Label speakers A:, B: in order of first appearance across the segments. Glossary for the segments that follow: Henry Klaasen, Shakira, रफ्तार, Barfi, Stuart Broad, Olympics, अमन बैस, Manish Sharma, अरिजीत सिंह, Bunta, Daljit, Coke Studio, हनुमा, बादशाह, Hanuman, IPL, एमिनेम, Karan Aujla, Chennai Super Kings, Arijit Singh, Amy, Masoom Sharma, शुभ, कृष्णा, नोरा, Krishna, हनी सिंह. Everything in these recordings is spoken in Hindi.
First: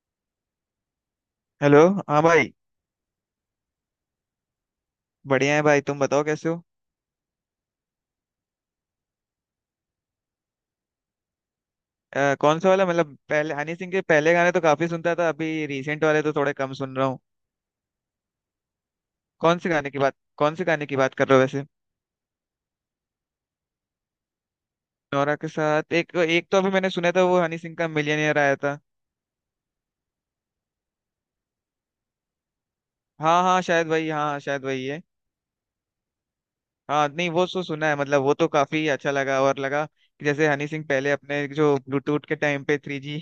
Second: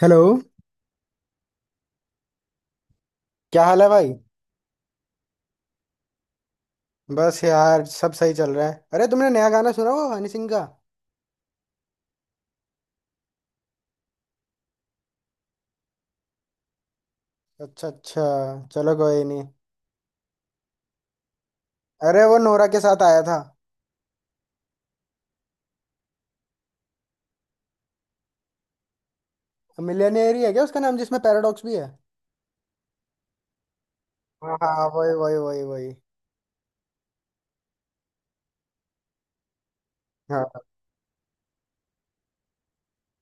A: हेलो।
B: हेलो। हाँ भाई।
A: क्या हाल है भाई?
B: बढ़िया है भाई, तुम बताओ कैसे हो।
A: बस यार, सब सही चल रहा है। अरे तुमने नया गाना सुना, वो हनी सिंह का?
B: कौन सा वाला? मतलब पहले हनी सिंह के पहले गाने तो काफी सुनता था, अभी रिसेंट वाले तो थोड़े कम सुन रहा हूँ।
A: अच्छा अच्छा, चलो कोई नहीं।
B: कौन से गाने की बात कर रहे हो वैसे?
A: अरे वो नोरा के साथ आया था।
B: नोरा के साथ? एक एक तो अभी मैंने सुना था वो हनी सिंह का मिलियनेयर आया था।
A: मिलियनेयर ही है क्या उसका नाम, जिसमें पैराडॉक्स भी है?
B: हाँ हाँ, शायद वही, हाँ हाँ,
A: हाँ
B: शायद
A: हाँ,
B: वही है।
A: वही वही।
B: हाँ नहीं, वो तो सुना है। मतलब वो तो काफी अच्छा लगा और लगा कि
A: हाँ
B: जैसे हनी सिंह पहले अपने जो ब्लूटूथ के टाइम पे 3G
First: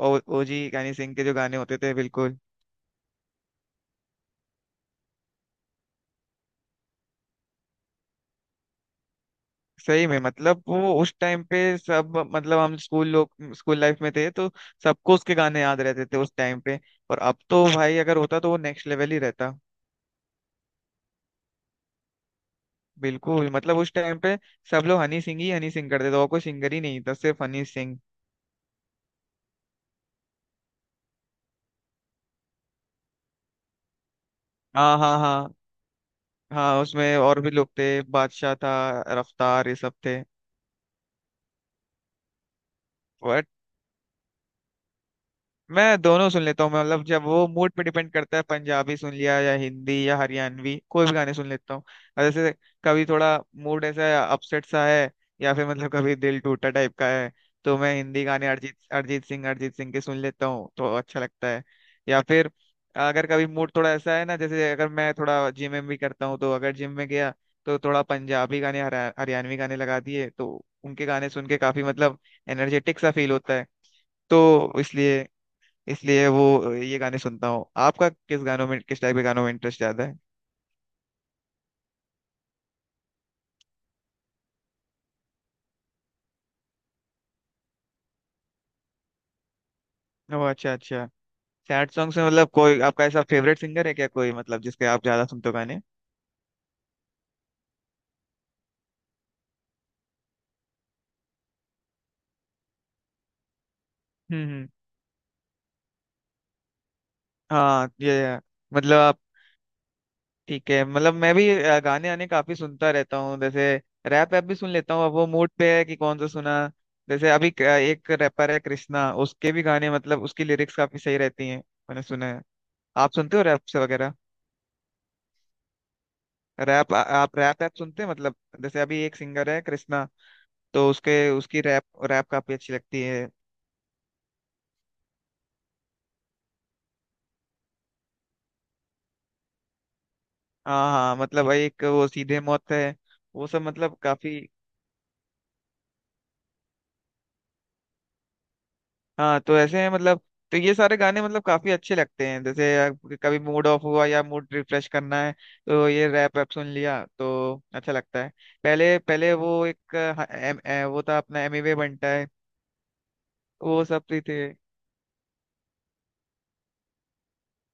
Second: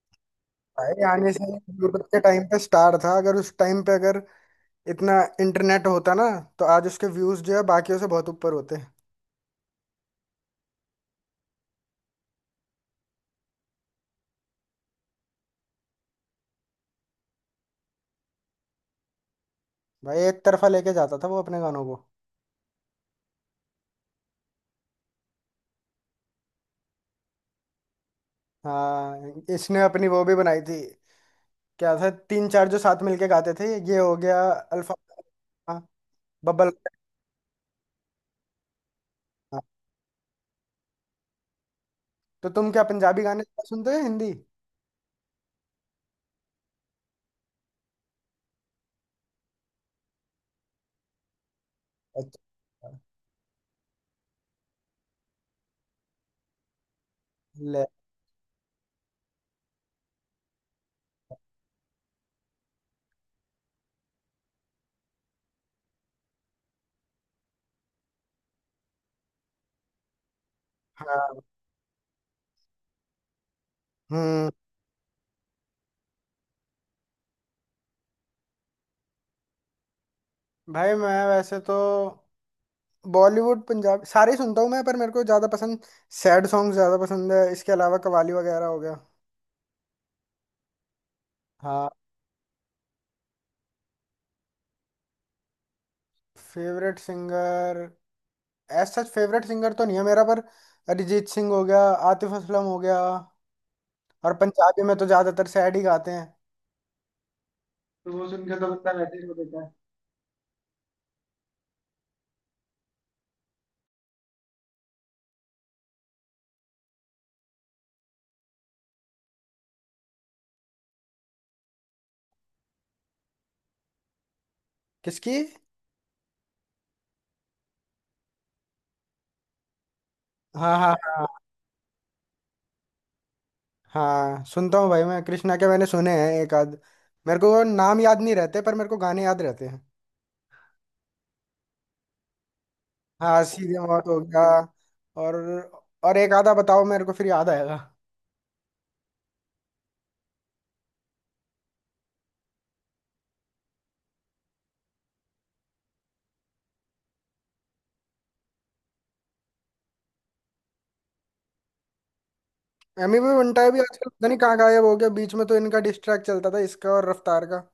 B: और OG हनी
A: भाई,
B: सिंह के
A: आने
B: जो
A: से
B: गाने होते थे
A: यूट्यूब के
B: बिल्कुल।
A: टाइम पे स्टार था। अगर उस टाइम पे अगर इतना इंटरनेट होता ना, तो आज उसके व्यूज जो है बाकियों से बहुत ऊपर होते।
B: सही में मतलब वो उस टाइम पे सब, मतलब हम स्कूल लोग, स्कूल लाइफ में थे तो सबको उसके गाने याद रहते थे उस टाइम पे। और अब तो भाई अगर होता तो वो नेक्स्ट लेवल ही रहता।
A: भाई एक तरफा लेके जाता था वो अपने गानों को।
B: बिल्कुल मतलब उस टाइम पे सब लोग हनी सिंह ही हनी सिंह करते थे और कोई सिंगर ही नहीं था, सिर्फ हनी सिंह।
A: हाँ, इसने अपनी वो भी बनाई थी। क्या था, तीन चार जो साथ मिलके गाते थे। ये हो गया अल्फा,
B: हाँ हाँ हाँ।
A: हाँ, बब्बल।
B: हाँ उसमें और भी लोग थे, बादशाह था,
A: हाँ।
B: रफ्तार, ये सब थे।
A: तो तुम क्या पंजाबी गाने ज्यादा सुनते हो या हिंदी?
B: मैं दोनों सुन लेता हूँ। मैं मतलब जब, वो मूड पे डिपेंड करता है, पंजाबी सुन लिया या हिंदी या हरियाणवी, कोई भी गाने सुन लेता हूँ। और
A: अच्छा।
B: जैसे कभी थोड़ा मूड ऐसा अपसेट सा है या फिर मतलब कभी दिल टूटा टाइप का है तो
A: ले।
B: मैं हिंदी गाने अरिजीत अरिजीत सिंह के सुन लेता हूँ तो अच्छा लगता है। या फिर अगर कभी मूड थोड़ा ऐसा है ना, जैसे अगर मैं थोड़ा जिम में भी करता हूँ तो, अगर जिम में गया तो थोड़ा पंजाबी गाने, हरियाणवी गाने लगा दिए तो उनके गाने
A: हाँ।
B: सुन के काफी मतलब एनर्जेटिक सा फील होता है।
A: हम्म।
B: तो इसलिए, वो ये गाने सुनता हूँ। आपका किस गानों में, किस टाइप के गानों में इंटरेस्ट ज्यादा है?
A: भाई मैं वैसे तो बॉलीवुड पंजाब सारे ही सुनता हूँ मैं, पर मेरे को ज्यादा पसंद सैड सॉन्ग ज्यादा पसंद है। इसके अलावा कवाली वगैरह हो गया।
B: ओ अच्छा अच्छा।
A: हाँ।
B: सैड सॉन्ग्स में मतलब कोई आपका ऐसा फेवरेट सिंगर है क्या कोई, मतलब जिसके आप ज्यादा सुनते हो गाने?
A: Favourite singer, as such favourite singer तो नहीं है मेरा, पर अरिजीत सिंह हो गया, आतिफ असलम हो गया। और
B: हम्म।
A: पंजाबी में तो ज्यादातर सैड ही गाते हैं,
B: हाँ
A: तो वो
B: ये,
A: सुन के तो बंदा
B: मतलब
A: वैसे
B: आप,
A: ही रो देता है।
B: ठीक है। मतलब मैं भी गाने आने काफी सुनता रहता हूँ, जैसे रैप ऐप भी सुन लेता हूँ, अब वो मूड पे है कि कौन सा सुना। जैसे अभी एक रैपर है कृष्णा, उसके भी गाने, मतलब उसकी लिरिक्स काफी सही रहती हैं। मैंने सुना है, आप सुनते हो रैप से वगैरह?
A: किसकी?
B: आप रैप ऐप सुनते हैं मतलब? जैसे अभी एक सिंगर है कृष्णा,
A: हाँ
B: तो
A: हाँ
B: उसके,
A: हाँ।
B: उसकी रैप, रैप काफी अच्छी लगती है।
A: हाँ सुनता हूँ भाई, मैं कृष्णा के मैंने सुने हैं एक आध। मेरे को वो नाम याद नहीं रहते पर मेरे को गाने याद रहते हैं।
B: हाँ हाँ, मतलब भाई एक वो सीधे मौत है,
A: हाँ,
B: वो सब
A: सीधे
B: मतलब
A: मौत हो
B: काफी।
A: गया। और और एक आधा बताओ, मेरे को फिर याद आएगा।
B: हाँ तो ऐसे हैं मतलब, तो ये सारे गाने मतलब काफी अच्छे लगते हैं। जैसे कभी मूड ऑफ हुआ या मूड रिफ्रेश करना है तो ये रैप वैप सुन लिया तो अच्छा लगता है। पहले पहले वो एक वो था अपना एमिवे बनता है।
A: एमी भी बंटा भी
B: वो सब
A: आजकल
B: भी
A: पता नहीं
B: थे।
A: कहाँ गायब हो गया। बीच में तो इनका डिस्ट्रैक्ट चलता था, इसका और रफ्तार का।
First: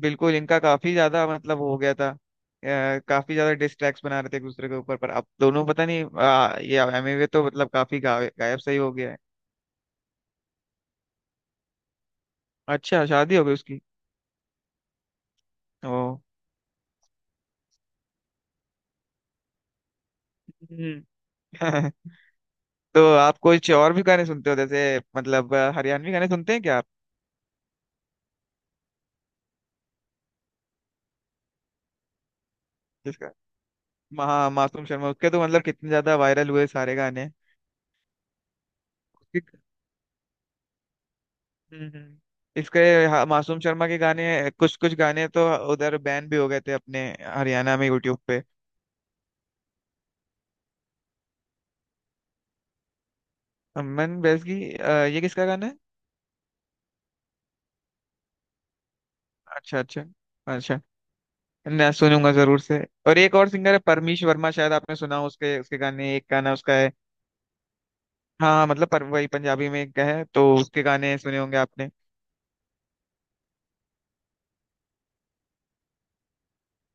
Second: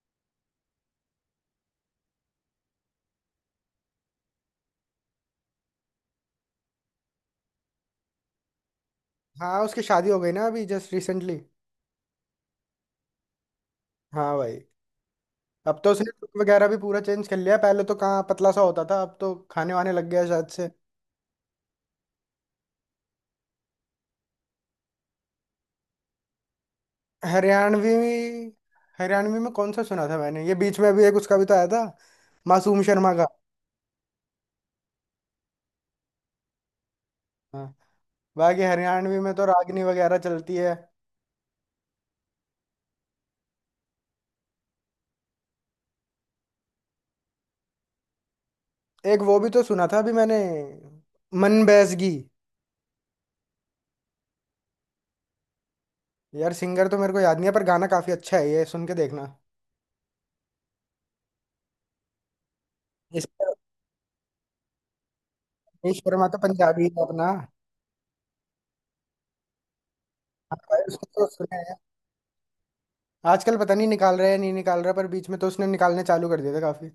B: बिल्कुल इनका काफी ज्यादा मतलब हो गया था, काफी ज्यादा डिस्ट्रैक्ट बना रहे थे एक दूसरे के ऊपर, पर अब दोनों पता नहीं, ये एमवे तो मतलब काफी गायब गायब सही हो गया है।
A: हाँ, उसकी शादी हो गई ना अभी जस्ट रिसेंटली।
B: अच्छा शादी हो गई उसकी?
A: हाँ भाई। अब तो
B: ओ।
A: उसने look वगैरह भी पूरा चेंज कर लिया। पहले तो कहाँ पतला सा होता था, अब तो खाने वाने लग गया शायद से।
B: हम्म। तो आप कुछ और भी गाने सुनते हो, जैसे मतलब हरियाणवी गाने सुनते हैं क्या आप?
A: हरियाणवी? हरियाणवी में कौन सा सुना था मैंने, ये बीच में अभी एक उसका भी तो आया था, मासूम शर्मा का।
B: जिसका? महा मासूम शर्मा, उसके तो मतलब कितने ज्यादा वायरल हुए सारे गाने।
A: हाँ। बाकी हरियाणवी में तो
B: उसके।
A: रागनी वगैरह चलती है।
B: हम्म हम्म। इसके, हाँ, मासूम शर्मा के गाने, कुछ कुछ गाने तो उधर बैन भी हो गए थे अपने हरियाणा में यूट्यूब पे।
A: एक वो भी तो सुना था अभी मैंने, मन बैसगी।
B: अमन बैस की, ये किसका गाना है?
A: यार सिंगर तो मेरे को याद नहीं है, पर गाना काफी अच्छा है, ये सुन के देखना।
B: अच्छा अच्छा। अच्छा, मैं सुनूंगा जरूर से। और
A: इस
B: एक और
A: पर
B: सिंगर है परमीश वर्मा, शायद आपने सुना हो उसके, उसके
A: मनीष
B: गाने, एक
A: शर्मा तो
B: गाना उसका
A: पंजाबी
B: है।
A: है अपना, हाँ।
B: हाँ हाँ, मतलब पर वही, पंजाबी में एक है तो
A: भाई,
B: उसके
A: उसको
B: गाने
A: तो
B: सुने
A: सुना
B: होंगे
A: है।
B: आपने।
A: आजकल पता नहीं निकाल रहा है या नहीं निकाल रहा, पर बीच में तो उसने निकालने चालू कर दिया था काफी।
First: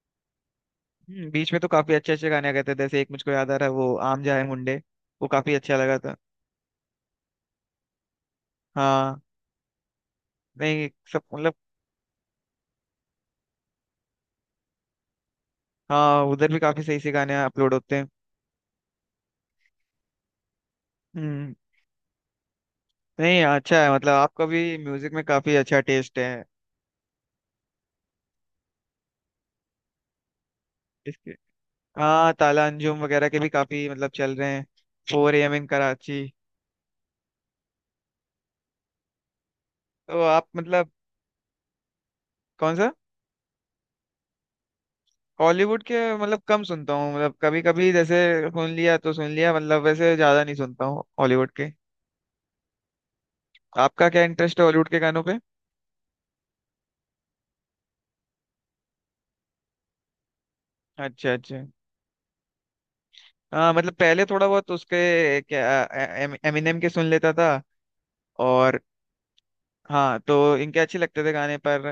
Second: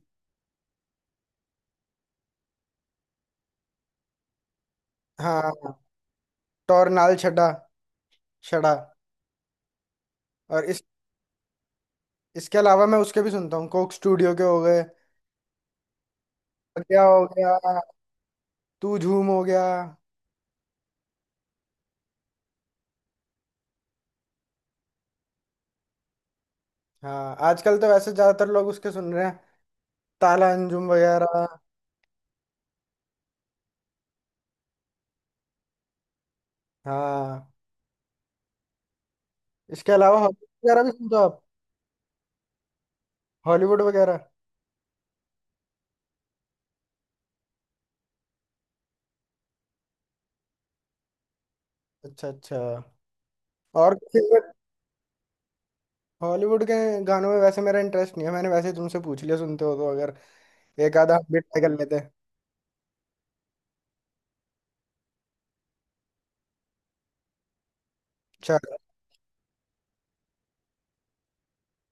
B: बीच में तो काफी अच्छे अच्छे गाने आ गए थे, जैसे एक मुझको याद आ रहा है वो आम जाए मुंडे, वो काफी
A: हाँ,
B: अच्छा लगा था।
A: टोरनाल छड़ा, छड़ा।
B: हाँ।
A: और इस,
B: नहीं सब मतलब।
A: इसके अलावा मैं उसके भी सुनता हूँ, कोक स्टूडियो के हो गए।
B: हाँ उधर भी काफी सही
A: क्या
B: से
A: हो
B: गाने
A: गया,
B: अपलोड होते हैं।
A: तू झूम हो गया।
B: हम्म। नहीं अच्छा है, मतलब आपका भी म्यूजिक में काफी अच्छा टेस्ट
A: हाँ, आजकल तो वैसे ज्यादातर लोग उसके सुन रहे हैं, ताला अंजुम
B: है।
A: वगैरह।
B: हाँ, ताला अंजुम वगैरह के भी काफी मतलब चल रहे हैं। 4 AM in Karachi।
A: हाँ, इसके अलावा
B: तो आप
A: हॉलीवुड वगैरह भी
B: मतलब,
A: सुनते हो आप?
B: कौन सा?
A: हॉलीवुड वगैरह?
B: हॉलीवुड के मतलब कम सुनता हूँ, मतलब कभी कभी जैसे सुन लिया तो सुन लिया, मतलब वैसे ज्यादा नहीं सुनता हूँ हॉलीवुड के।
A: अच्छा अच्छा। और
B: आपका क्या
A: फेवरेट
B: इंटरेस्ट है हॉलीवुड के गानों पे?
A: हॉलीवुड के गानों में वैसे मेरा इंटरेस्ट नहीं है, मैंने वैसे ही तुमसे पूछ लिया। सुनते हो तो अगर एक आधा हम
B: अच्छा
A: भी ट्राई
B: अच्छा।
A: कर लेते हैं।
B: हाँ मतलब पहले थोड़ा बहुत उसके क्या, एमिनेम के सुन लेता था।
A: चल।
B: और हाँ तो इनके अच्छे लगते थे गाने, पर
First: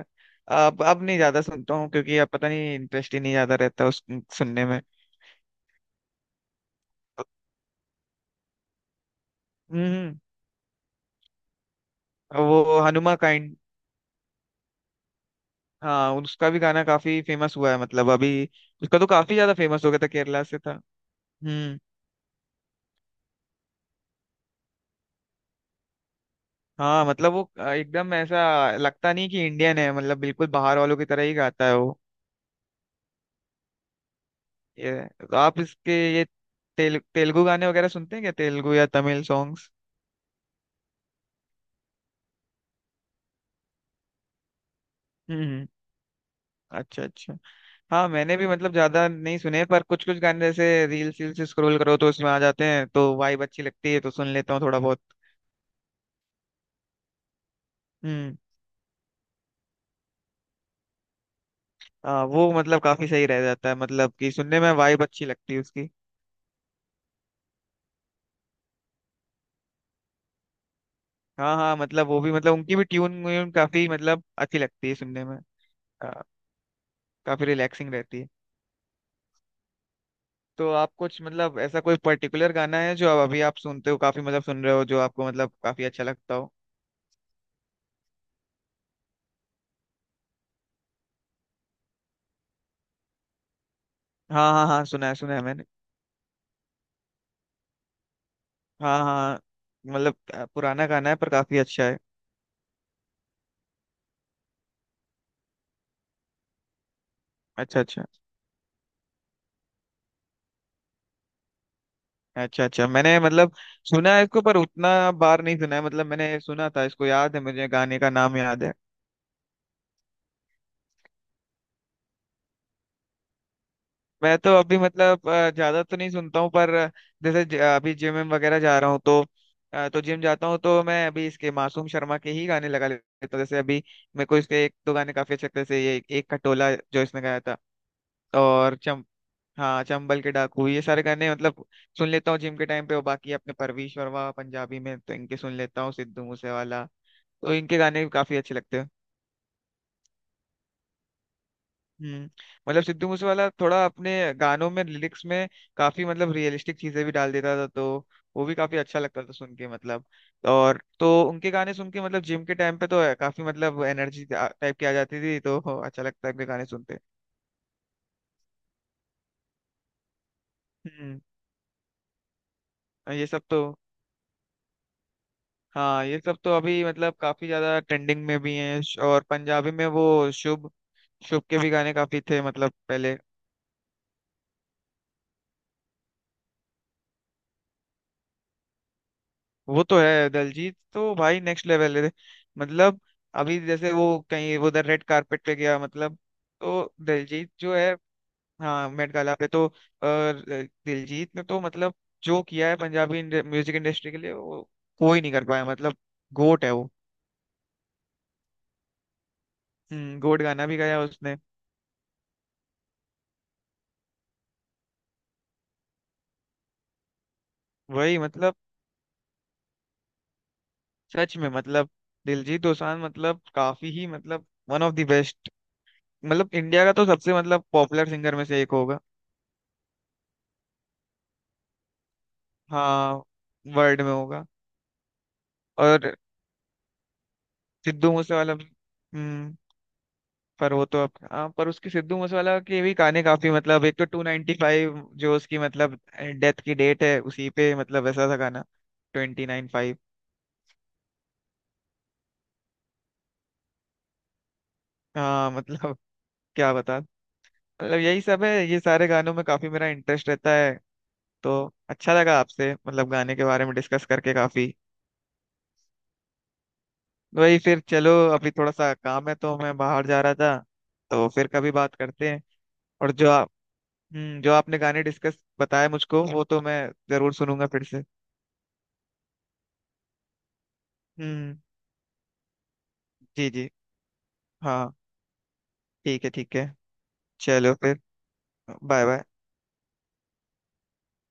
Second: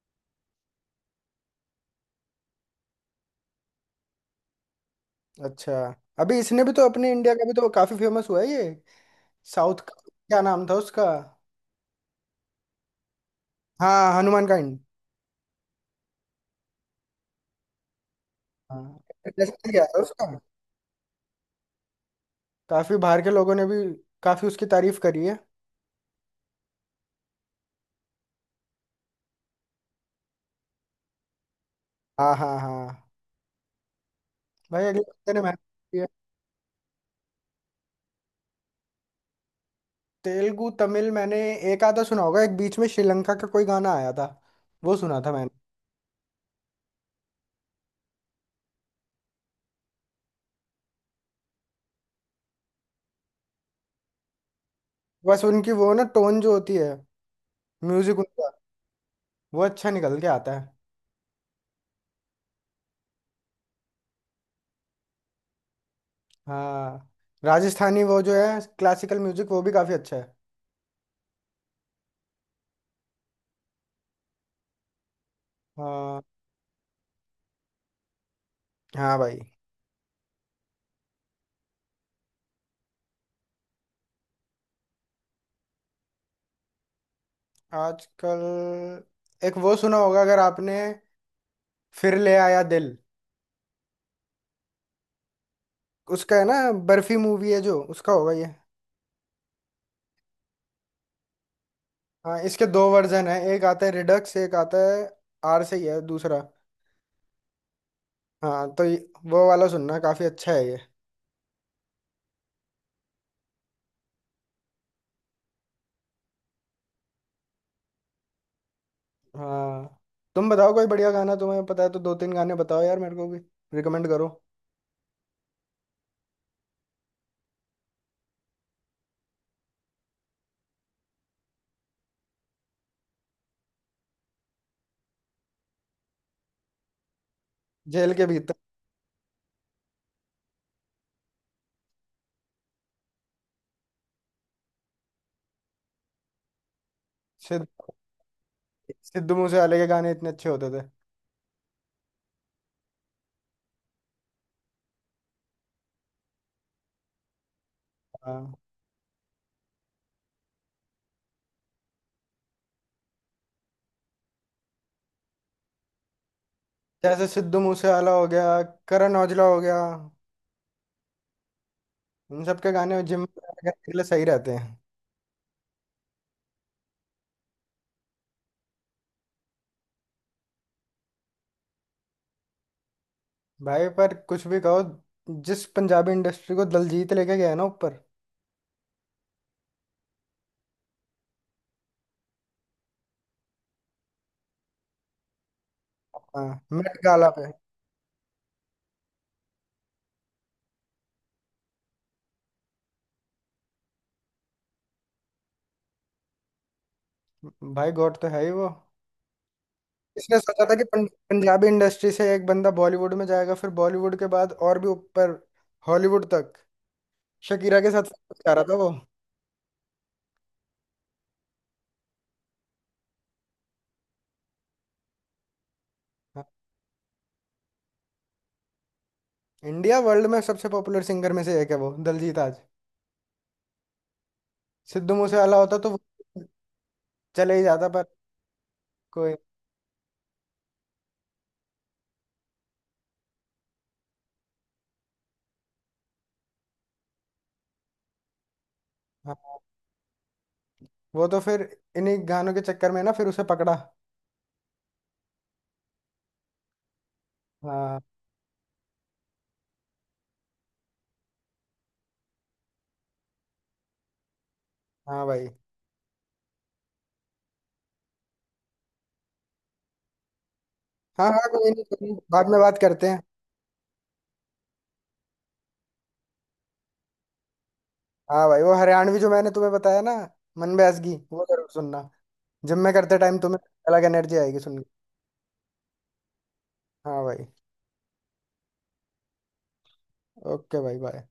B: अब नहीं ज्यादा सुनता हूँ, क्योंकि अब पता नहीं इंटरेस्ट ही नहीं ज्यादा रहता उस सुनने में।
A: अच्छा, अभी इसने भी तो अपने इंडिया का भी तो काफी फेमस हुआ है ये, साउथ का।
B: हम्म।
A: क्या नाम था उसका?
B: वो हनुमा काइंड।
A: हाँ, हनुमान काइंड।
B: हाँ उसका भी गाना काफी फेमस हुआ है मतलब अभी।
A: हाँ,
B: उसका तो काफी ज्यादा
A: इंटरेस्टिंग है
B: फेमस हो गया था,
A: उसका।
B: केरला से था। हम्म।
A: काफी बाहर के लोगों ने भी काफी उसकी तारीफ करी है।
B: हाँ मतलब वो एकदम ऐसा लगता नहीं कि इंडियन है, मतलब बिल्कुल बाहर वालों की तरह ही गाता है वो।
A: हाँ हाँ हाँ। भाई अगले
B: ये
A: हफ्ते
B: तो
A: ने मेहनत
B: आप इसके
A: की है।
B: ये तेलुगु गाने वगैरह सुनते हैं क्या, तेलुगु या तमिल सॉन्ग्स?
A: तेलुगु तमिल मैंने एक आधा सुना होगा। एक बीच में श्रीलंका का कोई गाना आया था, वो सुना था मैंने।
B: हम्म। अच्छा अच्छा। हाँ मैंने भी मतलब ज्यादा नहीं सुने, पर कुछ कुछ गाने जैसे रील्स रील्स स्क्रॉल करो तो उसमें आ जाते हैं, तो वाइब अच्छी लगती है तो सुन लेता हूँ थोड़ा बहुत।
A: बस उनकी वो ना टोन जो होती है, म्यूजिक
B: हम्म।
A: उनका, वो अच्छा निकल के आता है।
B: हाँ वो मतलब काफी सही रह जाता है, मतलब कि सुनने में वाइब अच्छी लगती है उसकी।
A: हाँ, राजस्थानी वो जो है क्लासिकल म्यूजिक वो भी काफी अच्छा है।
B: हाँ हाँ मतलब वो भी, मतलब उनकी भी ट्यून व्यून काफी मतलब अच्छी लगती है सुनने में।
A: हाँ
B: हाँ, काफी रिलैक्सिंग रहती है।
A: हाँ भाई।
B: तो आप कुछ मतलब ऐसा कोई पर्टिकुलर गाना है जो आप अभी आप सुनते हो काफी, मतलब सुन रहे हो, जो आपको मतलब काफी अच्छा लगता हो?
A: आजकल एक वो सुना होगा अगर आपने, फिर ले आया दिल।
B: हाँ हाँ हाँ, सुना है, सुना है मैंने।
A: उसका है ना बर्फी मूवी है, जो उसका होगा ये।
B: हाँ हाँ, मतलब पुराना गाना है पर काफी अच्छा है।
A: हाँ, इसके दो वर्जन है, एक आता है रिडक्स, एक आता है आर से ही है दूसरा।
B: अच्छा अच्छा।
A: हाँ तो वो वाला सुनना काफी अच्छा है ये।
B: अच्छा अच्छा, मैंने मतलब सुना है इसको पर उतना बार नहीं सुना है, मतलब मैंने सुना था इसको, याद है मुझे, गाने का नाम याद है।
A: हाँ, तुम बताओ कोई बढ़िया गाना तुम्हें पता है तो दो तीन गाने बताओ यार, मेरे को भी रिकमेंड करो।
B: मैं तो अभी मतलब ज्यादा तो नहीं सुनता हूँ पर जैसे अभी जिम विम वगैरह जा रहा हूँ तो, तो जिम जाता हूँ तो मैं अभी इसके मासूम शर्मा के ही गाने लगा लेता हूँ, जैसे अभी मेरे को इसके एक दो गाने काफी अच्छे लगते हैं, जैसे ये एक खटोला जो इसने गाया था
A: जेल के भीतर।
B: और चम, हाँ चंबल के डाकू, ये सारे गाने मतलब सुन लेता हूँ जिम के टाइम पे। और बाकी अपने परवीश वर्मा, पंजाबी में तो इनके सुन लेता हूँ, सिद्धू मूसेवाला, तो
A: सिद्ध
B: इनके गाने भी काफी अच्छे लगते हैं।
A: सिद्धू मूसेवाले के गाने इतने अच्छे होते थे।
B: हम्म। मतलब सिद्धू मूसेवाला थोड़ा अपने गानों में, लिरिक्स में काफी मतलब रियलिस्टिक चीजें भी डाल देता था, तो वो भी
A: हाँ,
B: काफी अच्छा लगता था सुन के, मतलब। और तो उनके गाने सुन के मतलब जिम के टाइम पे तो है, काफी मतलब एनर्जी टाइप की आ जाती थी, तो अच्छा लगता है उनके गाने सुनते।
A: जैसे सिद्धू मूसेवाला हो गया, करण औजला हो गया,
B: हम्म।
A: इन सब के गाने जिम
B: ये सब तो,
A: करने के लिए सही रहते हैं।
B: हाँ ये सब तो अभी मतलब काफी ज्यादा ट्रेंडिंग में भी हैं। और पंजाबी में वो शुभ, शुभ के भी गाने काफी थे मतलब पहले।
A: भाई पर कुछ भी कहो, जिस पंजाबी इंडस्ट्री को दलजीत लेके गया है ना ऊपर।
B: वो तो है, दलजीत तो भाई नेक्स्ट लेवल है मतलब, अभी जैसे वो कहीं वो उधर रेड कारपेट पे गया मतलब,
A: हाँ,
B: तो
A: मेट गाला पे।
B: दलजीत जो है। हाँ, मेट गाला पे, तो दिलजीत ने तो मतलब जो किया है पंजाबी म्यूजिक इंडस्ट्री के लिए वो कोई नहीं कर पाया मतलब, गोट है वो।
A: भाई गॉड तो है ही वो।
B: हम्म,
A: इसने
B: गोट
A: सोचा
B: गाना
A: था
B: भी
A: कि
B: गाया उसने।
A: पंजाबी इंडस्ट्री से एक बंदा बॉलीवुड में जाएगा, फिर बॉलीवुड के बाद और भी ऊपर, हॉलीवुड तक, शकीरा के साथ
B: वही
A: जा
B: मतलब,
A: रहा था वो।
B: सच में मतलब दिलजीत दोसांझ मतलब काफी ही मतलब वन ऑफ द बेस्ट,
A: हाँ।
B: मतलब इंडिया का तो सबसे मतलब पॉपुलर सिंगर में से एक होगा।
A: इंडिया वर्ल्ड में सबसे पॉपुलर सिंगर में से एक है वो, दलजीत आज।
B: हाँ, वर्ल्ड में होगा।
A: सिद्धू मूसेवाला होता तो वो
B: और
A: चले ही जाता, पर
B: सिद्धू मूसेवाला भी।
A: कोई।
B: हम्म, पर वो तो अब, हाँ पर उसकी, सिद्धू मूसेवाला के भी गाने काफी, मतलब एक तो 295, जो उसकी मतलब डेथ की डेट है उसी पे, मतलब ऐसा था गाना, ट्वेंटी
A: हाँ
B: नाइन फाइव
A: वो तो फिर इन्हीं गानों के चक्कर में ना फिर उसे पकड़ा।
B: हाँ मतलब क्या बता, मतलब
A: हाँ।
B: यही सब है ये सारे गानों में काफी मेरा इंटरेस्ट रहता है। तो अच्छा लगा आपसे मतलब गाने के बारे में डिस्कस करके काफी।
A: हाँ भाई।
B: वही फिर चलो, अभी थोड़ा सा काम है तो मैं बाहर जा रहा था, तो
A: हाँ हाँ,
B: फिर कभी बात
A: कोई नहीं,
B: करते हैं।
A: बाद में बात करते
B: और
A: हैं।
B: जो, हम्म, जो आपने गाने डिस्कस बताया मुझको, वो तो मैं जरूर सुनूंगा फिर से।
A: हाँ भाई, वो हरियाणवी जो मैंने तुम्हें बताया ना, मन बैसगी, वो
B: हम्म।
A: जरूर सुनना। जिम में करते टाइम
B: जी
A: तुम्हें
B: जी।
A: अलग एनर्जी आएगी सुन के।
B: हाँ ठीक है, ठीक है।
A: हाँ भाई।
B: चलो फिर, बाय बाय।
A: ओके भाई, बाय।